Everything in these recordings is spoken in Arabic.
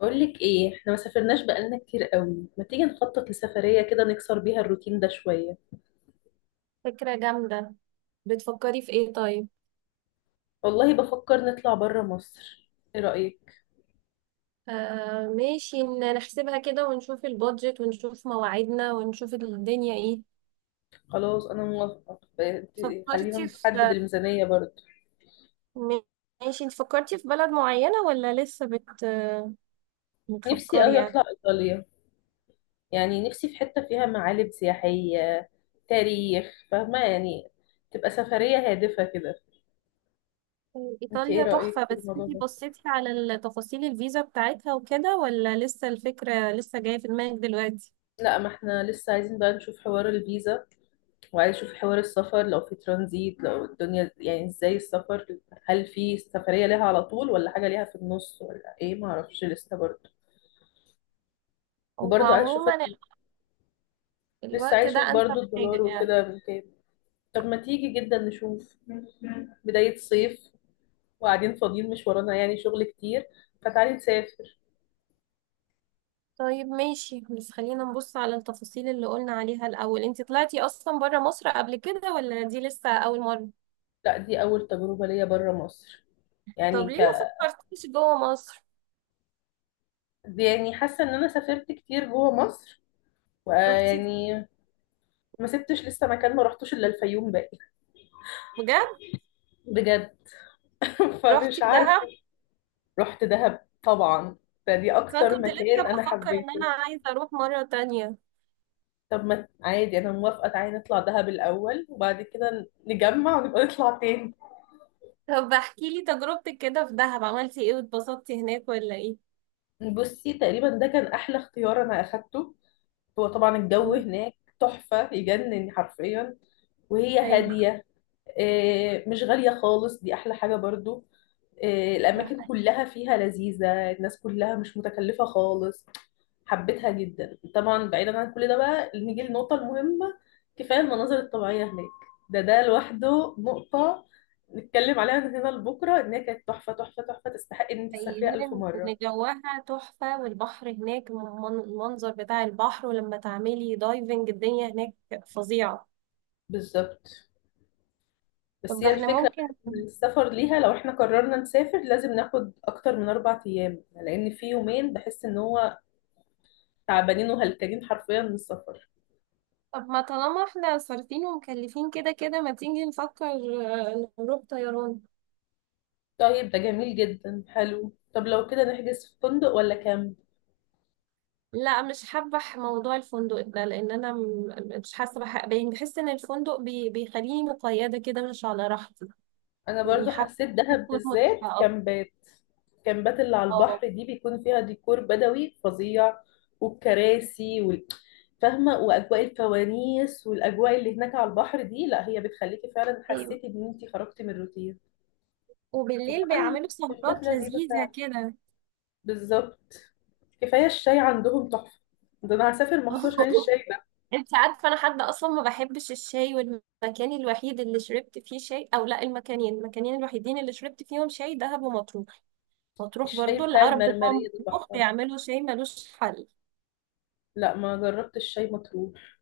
بقول لك ايه، احنا ما سافرناش بقالنا كتير قوي. ما تيجي نخطط لسفرية كده نكسر بيها الروتين ده شوية. فكرة جامدة. بتفكري في ايه طيب؟ والله بفكر نطلع بره مصر. ايه رأيك؟ آه ماشي، نحسبها كده ونشوف البادجت ونشوف مواعيدنا ونشوف الدنيا ايه. خلاص انا موافقة، خلينا فكرتي نحدد في. الميزانية برضه. م- ماشي، انت فكرتي في بلد معينة ولا لسه نفسي بتفكري قوي يعني؟ اطلع ايطاليا. يعني نفسي في حتة فيها معالم سياحية، تاريخ، فاهمة؟ يعني تبقى سفرية هادفة كده. انت ايه ايطاليا تحفة، رأيك في بس الموضوع انت ده؟ بصيتي على تفاصيل الفيزا بتاعتها وكده، ولا لسه الفكرة لسه جاية في دماغك دلوقتي؟ لا، ما احنا لسه عايزين بقى نشوف حوار الفيزا، وعايز اشوف حوار السفر، لو في ترانزيت، لو الدنيا يعني ازاي السفر. هل في سفرية ليها على طول ولا حاجة ليها في النص ولا ايه؟ ما اعرفش لسه برضه. هو وبرضه عايز اشوف عموما ال- لسه الوقت عايز ده اشوف انسب برضه الدولار حاجة يعني. وكده من كام. طب ما تيجي جدا نشوف. بداية صيف، وقاعدين فاضيين، مش ورانا يعني شغل كتير، فتعالي نسافر. طيب ماشي، بس خلينا نبص على التفاصيل اللي قلنا عليها الأول. انت طلعتي أصلا برا مصر قبل كده، ولا دي لسه أول مرة؟ لا، دي أول تجربة ليا برا مصر. طب يعني ليه ك ما فكرتيش جوه مصر؟ دي يعني حاسة إن أنا سافرت كتير جوا مصر، رحتي؟ ويعني ما سبتش لسه مكان ما رحتوش إلا الفيوم باقي. بجد؟ بجد. رحتي فمش عارفة. دهب؟ رحت دهب طبعا، فدي بس أنا أكتر كنت لسه مكان أنا بفكر إن حبيته. أنا عايزة أروح مرة تانية. طب ما عادي، أنا موافقة، تعالي نطلع دهب الأول وبعد كده نجمع ونبقى نطلع تاني. طب احكي لي تجربتك كده في دهب، عملتي إيه واتبسطتي هناك ولا إيه؟ بصي، تقريبا ده كان أحلى اختيار أنا أخدته. هو طبعا الجو مم، هناك تحفة يجنن حرفيا، وهي أيوه، هادية. آه، مش غالية خالص، دي أحلى حاجة برضو. آه، الأماكن ده كلها فيها لذيذة، الناس كلها مش متكلفة خالص. حبيتها جدا طبعا. بعيدا عن كل ده بقى، نيجي للنقطة المهمة. كفاية المناظر الطبيعية هناك. ده لوحده نقطة نتكلم عليها من هنا لبكرة، إن هي كانت تحفة تحفة تحفة، تستحق إن أنت حقيقي تسافريها ألف لأن مرة جواها تحفة والبحر هناك، المنظر بتاع البحر، ولما تعملي دايفنج الدنيا هناك فظيعة. بالظبط. بس طب هي احنا الفكرة ممكن. إن السفر ليها، لو إحنا قررنا نسافر لازم ناخد أكتر من 4 أيام، لأن في يومين بحس إن هو تعبانين وهلكانين حرفيا من السفر. طب ما طالما احنا صارفين ومكلفين كده كده ما تيجي نفكر، نروح طيران. طيب، ده جميل جدا حلو. طب لو كده نحجز في فندق ولا كامب؟ لا، مش حابة، موضوع الفندق ده، لان انا مش حاسة يعني بحس ان الفندق بيخليني مقيدة كده، مش على راحتي. انا يعني برضو حابة حسيت دهب تكون بالذات مريحة اكتر. كامبات. الكامبات اللي على اه، البحر دي بيكون فيها ديكور بدوي فظيع. والكراسي فاهمة؟ وأجواء الفوانيس والأجواء اللي هناك على البحر دي، لا هي بتخليكي فعلا ايوه، حسيتي إن أنتي خرجتي من الروتين. وبالليل وكمان بيعملوا كامبات سهرات لذيذة لذيذة فعلا. كده. بالظبط. كفاية الشاي عندهم تحفة. ده أنا هسافر مخصوص عشان الشاي. انت عارفة انا حد اصلا ما بحبش الشاي، والمكان الوحيد اللي شربت فيه شاي، او لا المكانين الوحيدين اللي شربت فيهم شاي، دهب ومطروح. مطروح الشاي برضو، بتاع العرب بتوع المرمرية ده مطروح تحفة. بيعملوا شاي ملوش حل. لا، ما جربت الشاي مطروح.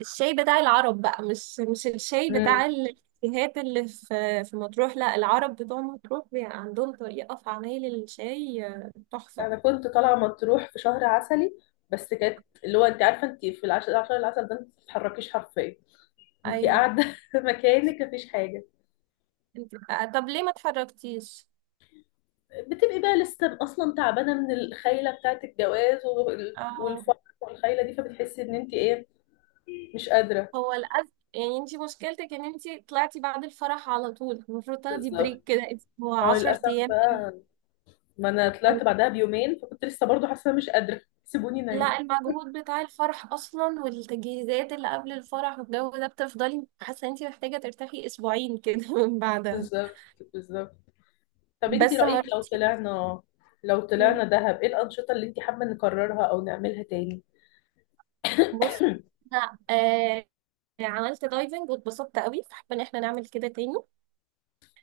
الشاي بتاع العرب بقى مش الشاي امم بتاع الكافيهات اللي في مطروح. لا، العرب بتوع مطروح عندهم طريقة في عمايل الشاي، تحفة. انا كنت طالعة مطروح في شهر عسلي. بس كانت اللي هو انت عارفة، انت في العشر العسل ده، انت ما بتتحركيش حرفيا. انت أيوة. قاعدة في مكانك، مفيش حاجة. انت، طب ليه ما اتحركتيش؟ بتبقي بقى لسه اصلا تعبانة من الخيلة بتاعة الجواز اه. والفرح والخيلة دي، فبتحسي ان انت ايه، مش قادرة. هو الأز يعني انت مشكلتك ان انت طلعتي بعد الفرح على طول. المفروض تاخدي بريك كده بالظبط، ما اسبوع هو للأسف 10 أيام. بقى. ما انا طلعت بعدها بيومين، فكنت لسه برضه حاسة مش قادرة. سيبوني نايم. لا، المجهود بتاع الفرح اصلا والتجهيزات اللي قبل الفرح والجو ده، بتفضلي حاسه ان انت محتاجه ترتاحي اسبوعين كده من بعدها. بالظبط بالظبط. طب انت بس ما رأيك رحتي. لو طلعنا دهب، ايه الأنشطة اللي انت حابة نكررها او نعملها تاني؟ بص، انا عملت دايفنج واتبسطت قوي، فحابه ان احنا نعمل كده تاني.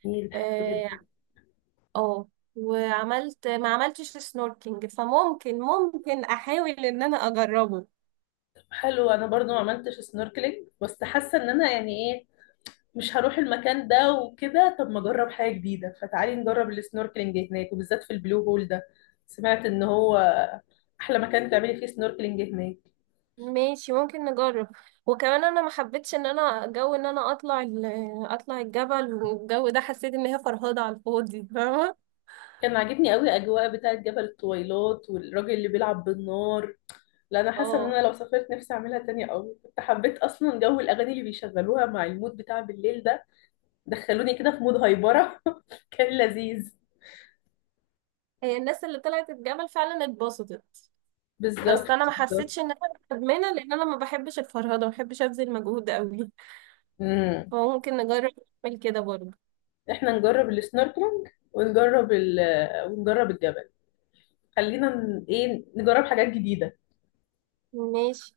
نيل حلو جدا. اه. آه. وعملت ما عملتش سنوركينج، فممكن احاول ان انا اجربه. طب حلو. انا برضو ما عملتش سنوركلينج، بس حاسة ان انا يعني ايه، مش هروح المكان ده وكده، طب ما اجرب حاجة جديدة، فتعالي نجرب السنوركلينج هناك وبالذات في البلو هول ده. سمعت ان هو احلى مكان تعملي فيه سنوركلينج هناك. ماشي، ممكن نجرب. وكمان انا ما حبيتش ان انا جو ان انا اطلع الجبل، والجو ده حسيت ان هي فرهضة على الفاضي، فاهمة؟ كان عاجبني قوي اجواء بتاعة جبل الطويلات، والراجل اللي بيلعب بالنار. لا، انا حاسه ان اه، انا لو سافرت نفسي اعملها تاني قوي. كنت حبيت اصلا جو الاغاني اللي بيشغلوها مع المود بتاع بالليل ده. دخلوني كده في مود هايبره. كان لذيذ. هي الناس اللي طلعت الجبل فعلا اتبسطت. بس بالظبط انا ما بالظبط. حسيتش ان انا مدمنة، لان انا ما بحبش الفرهضة، ما بحبش ابذل مجهود قوي. امم فممكن نجرب نعمل كده برضه. احنا نجرب السنوركلينج ونجرب ونجرب الجبل. خلينا ن- ايه نجرب حاجات جديده. ماشي.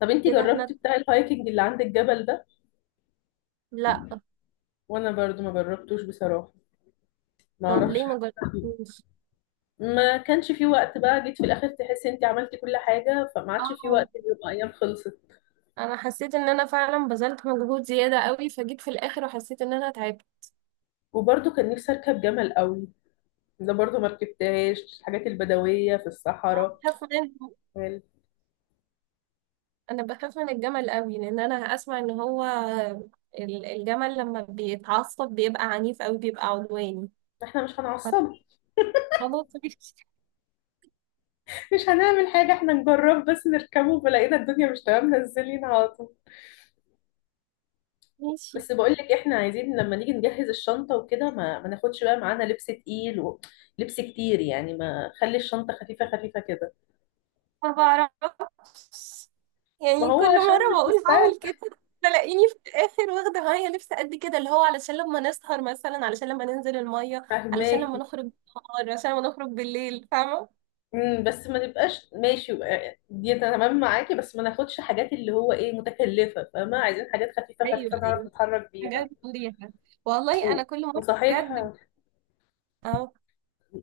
طب انتي كده احنا. جربتي بتاع الهايكنج اللي عند الجبل ده؟ لا. وانا برضو ما جربتوش بصراحه، ما طب اعرفش ليه ما حاجة فيه. جربتوش؟ ما كانش في وقت بقى، جيت في الاخر تحسي انتي عملتي كل حاجه، فما عادش في اه، وقت، اليوم ايام خلصت. انا حسيت ان انا فعلا بذلت مجهود زيادة قوي، فجيت في الاخر وحسيت ان انا تعبت. وبرضه كان نفسي اركب جمل قوي. ده برضه ما ركبتهاش، الحاجات البدويه في الصحراء. أخاف منهم. قال، انا بخاف من الجمل قوي، لان انا اسمع ان هو الجمل لما بيتعصب بيبقى عنيف قوي، بيبقى عدواني. احنا مش ف- هنعصب. خلاص ماشي. مش هنعمل حاجه، احنا نجرب بس نركبه، وبلاقينا الدنيا مش تمام نزلين على طول. ماشي. بس بقول لك، احنا عايزين لما نيجي نجهز الشنطه وكده ما ناخدش بقى معانا لبس تقيل ولبس كتير، يعني ما خلي الشنطه خفيفه خفيفه كده. ما بعرفش، ما يعني هو كل عشان مرة مش بقول مستاهل. هعمل كده، تلاقيني في الآخر واخدة معايا لبس قد كده، اللي هو علشان لما نسهر مثلا، علشان لما ننزل المية، علشان لما فهماكي. نخرج بالنهار، علشان لما نخرج بالليل، فاهمة؟ بس ما نبقاش ماشي. آه، دي أنا تمام معاكي، بس ما ناخدش حاجات اللي هو ايه متكلفة، فاهمة؟ عايزين حاجات خفيفة خفيفة ايوه، نعرف ايوه، نتحرك حاجات بيها. مريحة. والله و- أنا كل مرة وصحيح، بجد. أهو.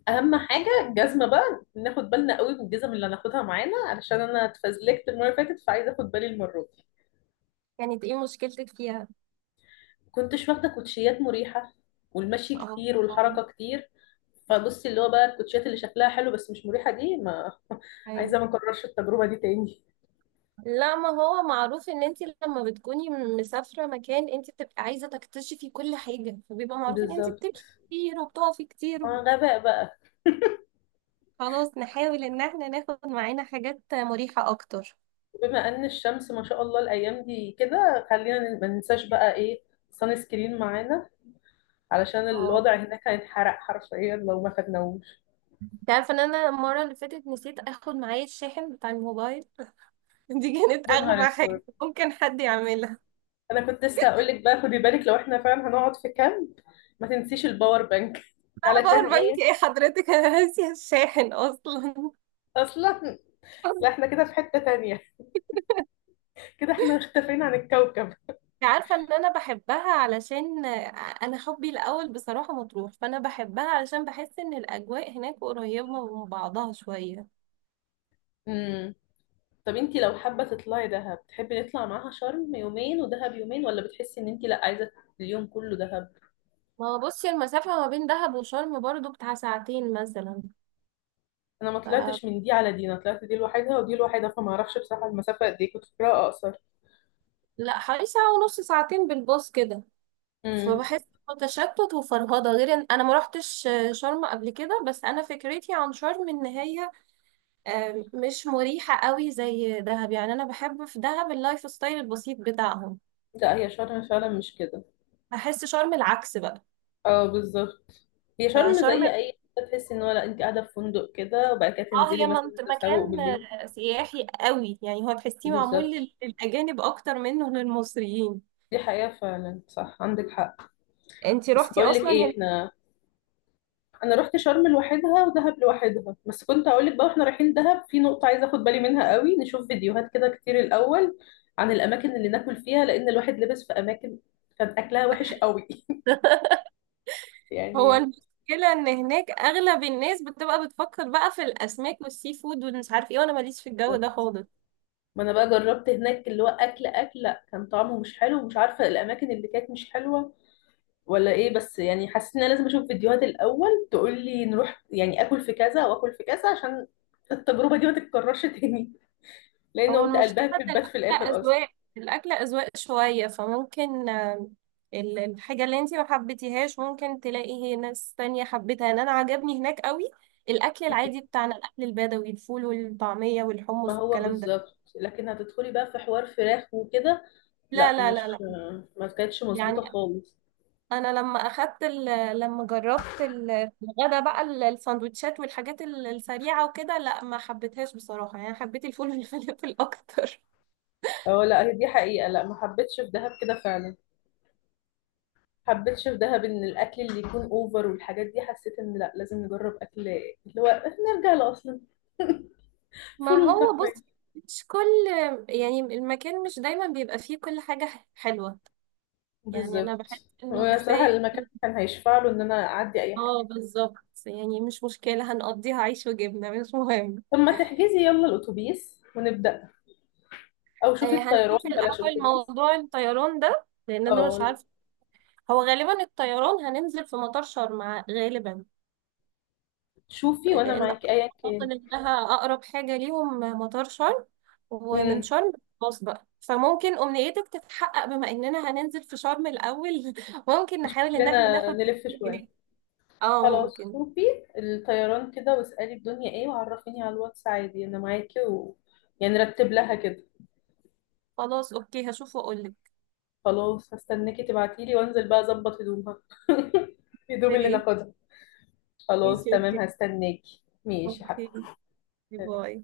اهم حاجة الجزمة بقى ناخد بالنا قوي من الجزم اللي هناخدها معانا، علشان انا اتفزلكت المرة اللي فاتت، فعايزة اخد بالي المرة دي. يعني إنت إيه مشكلتك فيها؟ كنتش واخدة كوتشيات مريحة، والمشي كتير أهو. والحركة كتير. فبصي اللي هو بقى الكوتشيات اللي شكلها حلو بس مش مريحة دي، ما أيوة. عايزة ما اكررش التجربة دي تاني. لا، ما هو معروف ان انت لما بتكوني مسافره مكان، انت بتبقي عايزه تكتشفي كل حاجه، فبيبقى معروف ان انت بالظبط، بتمشي كتير وبتقفي كتير ما وب- غباء بقى. خلاص، نحاول ان احنا ناخد معانا حاجات مريحه اكتر. بما ان الشمس ما شاء الله الايام دي كده، خلينا ما ننساش بقى سان سكرين معانا، علشان اه، الوضع هناك هيتحرق حرفيا لو ما خدناهوش. انت عارفه ان انا المره اللي فاتت نسيت اخد معايا الشاحن بتاع الموبايل. دي كانت يا اغبى نهار حاجه اسود! ممكن حد يعملها. انا كنت لسه هقول لك بقى، خدي بالك لو احنا فعلا هنقعد في كامب، ما تنسيش الباور بانك لا، علشان باور بانك ايه. ايه حضرتك؟ انا ناسيه الشاحن اصلا. اصلا. لا، احنا كده في حتة تانية، كده احنا اختفينا عن الكوكب. عارفة ان انا بحبها، علشان انا حبي الاول بصراحة مطروح، فانا بحبها علشان بحس ان الاجواء هناك قريبة من بعضها شوية. امم طب انتي لو حابة تطلعي دهب، تحبي نطلع معاها شرم يومين ودهب يومين، ولا بتحسي ان انتي لا، عايزة اليوم كله دهب؟ ما هو بصي، المسافة ما بين دهب وشرم برضو بتاع ساعتين مثلا. انا ما ف... طلعتش من دي على دي، انا طلعت دي لوحدها ودي لوحدها، فما اعرفش بصراحه المسافه قد ايه، كنت فاكراها اقصر. لا حوالي ساعة ونص، ساعتين بالباص كده. امم فبحس إنه تشتت وفرهضة، غير ان انا ما روحتش شرم قبل كده، بس انا فكرتي عن شرم ان هي مش مريحة قوي زي دهب. يعني انا بحب في دهب اللايف ستايل البسيط بتاعهم. لا، هي شرم فعلا مش كده. بحس شرم العكس بقى. اه، بالظبط. هي شرم فشرم، زي اي حتة تحسي ان هو لا، انت قاعده في فندق كده، وبعد كده اه، تنزلي هي مثلا تسوق مكان بالليل. سياحي قوي، يعني هو تحسيه معمول بالظبط، للأجانب أكتر منه للمصريين. دي حقيقه فعلا، صح عندك حق. انتي بس روحتي بقول لك أصلا ايه، هناك؟ انا رحت شرم لوحدها ودهب لوحدها، بس كنت هقول لك بقى، واحنا رايحين دهب في نقطه عايزه اخد بالي منها قوي، نشوف فيديوهات كده كتير الاول عن الاماكن اللي ناكل فيها، لان الواحد لبس في اماكن كان اكلها وحش قوي. هو يعني. المشكلة إن هناك أغلب الناس بتبقى بتفكر بقى في الأسماك والسي فود ومش عارف ايه، وأنا ماليش في الجو ده خالص. ما انا بقى جربت هناك اللي هو اكل، لا كان طعمه مش حلو، ومش عارفه الاماكن اللي كانت مش حلوه ولا ايه، بس يعني حسيت ان انا لازم اشوف فيديوهات الاول تقول لي نروح يعني اكل في كذا واكل في كذا، عشان التجربه دي ما تتكررش تاني. لان هو قمت قلبها المشكلة في إن البات في الاخر اصلا. الأكل أذواق شوية، فممكن الحاجة اللي انتي ما حبيتيهاش ممكن تلاقي ناس تانية حبيتها. يعني أنا عجبني هناك قوي. الأكل العادي بتاعنا، الأكل البدوي، الفول والطعمية ما والحمص هو والكلام ده. بالظبط، لكن هتدخلي بقى في حوار فراخ وكده. لا، لا، لا، لا، لا. مش ما كانتش يعني مظبوطة خالص. أنا لما جربت الغدا بقى السندوتشات والحاجات السريعة وكده. لا، ما حبيتهاش بصراحة، يعني حبيت الفول والفلافل أكتر. اه لا، هي دي حقيقة، لا ما حبيتش في دهب كده فعلا، ما حبيتش في دهب ان الاكل اللي يكون اوفر والحاجات دي، حسيت ان لا لازم نجرب اكل اللي هو نرجع لاصلا. ما فول هو وطعمية. بص، مش كل، يعني المكان مش دايما بيبقى فيه كل حاجة حلوة. يعني أنا بحس بالظبط، إنه وبصراحة كفاية. المكان كان هيشفع له ان انا اعدي اي اه حاجة. بالظبط، يعني مش مشكلة، هنقضيها عيش وجبنة، مش مهم. طب ما تحجزي يلا الاتوبيس ونبدأ، او آه، شوفي هنشوف الطيران بلاش الأول اتوبيس. موضوع الطيران ده، لأن أنا او مش عارفة. هو غالبا الطيران هننزل في مطار شرم، غالبا. شوفي وانا لأن معاكي ايا أعتقد إنها أقرب حاجة ليهم مطار شرم. ومن كان، شرم خلاص بقى، فممكن أمنيتك تتحقق بما إننا هننزل في شرم الأول. ممكن مش نحاول إن احنا كلنا ناخد نلف شوية. جنيه. اه، خلاص ممكن. شوفي الطيران كده، واسألي الدنيا ايه، وعرفيني على الواتس عادي، انا معاكي يعني رتب لها كده. خلاص، أوكي هشوف وأقولك. خلاص هستناكي تبعتيلي، وانزل بقى اظبط هدومها، الهدوم اللي أوكي، ناخدها. خلاص ماشي، تمام، أوكي، هستناكي، ماشي يا أوكي، حبيبتي. باي.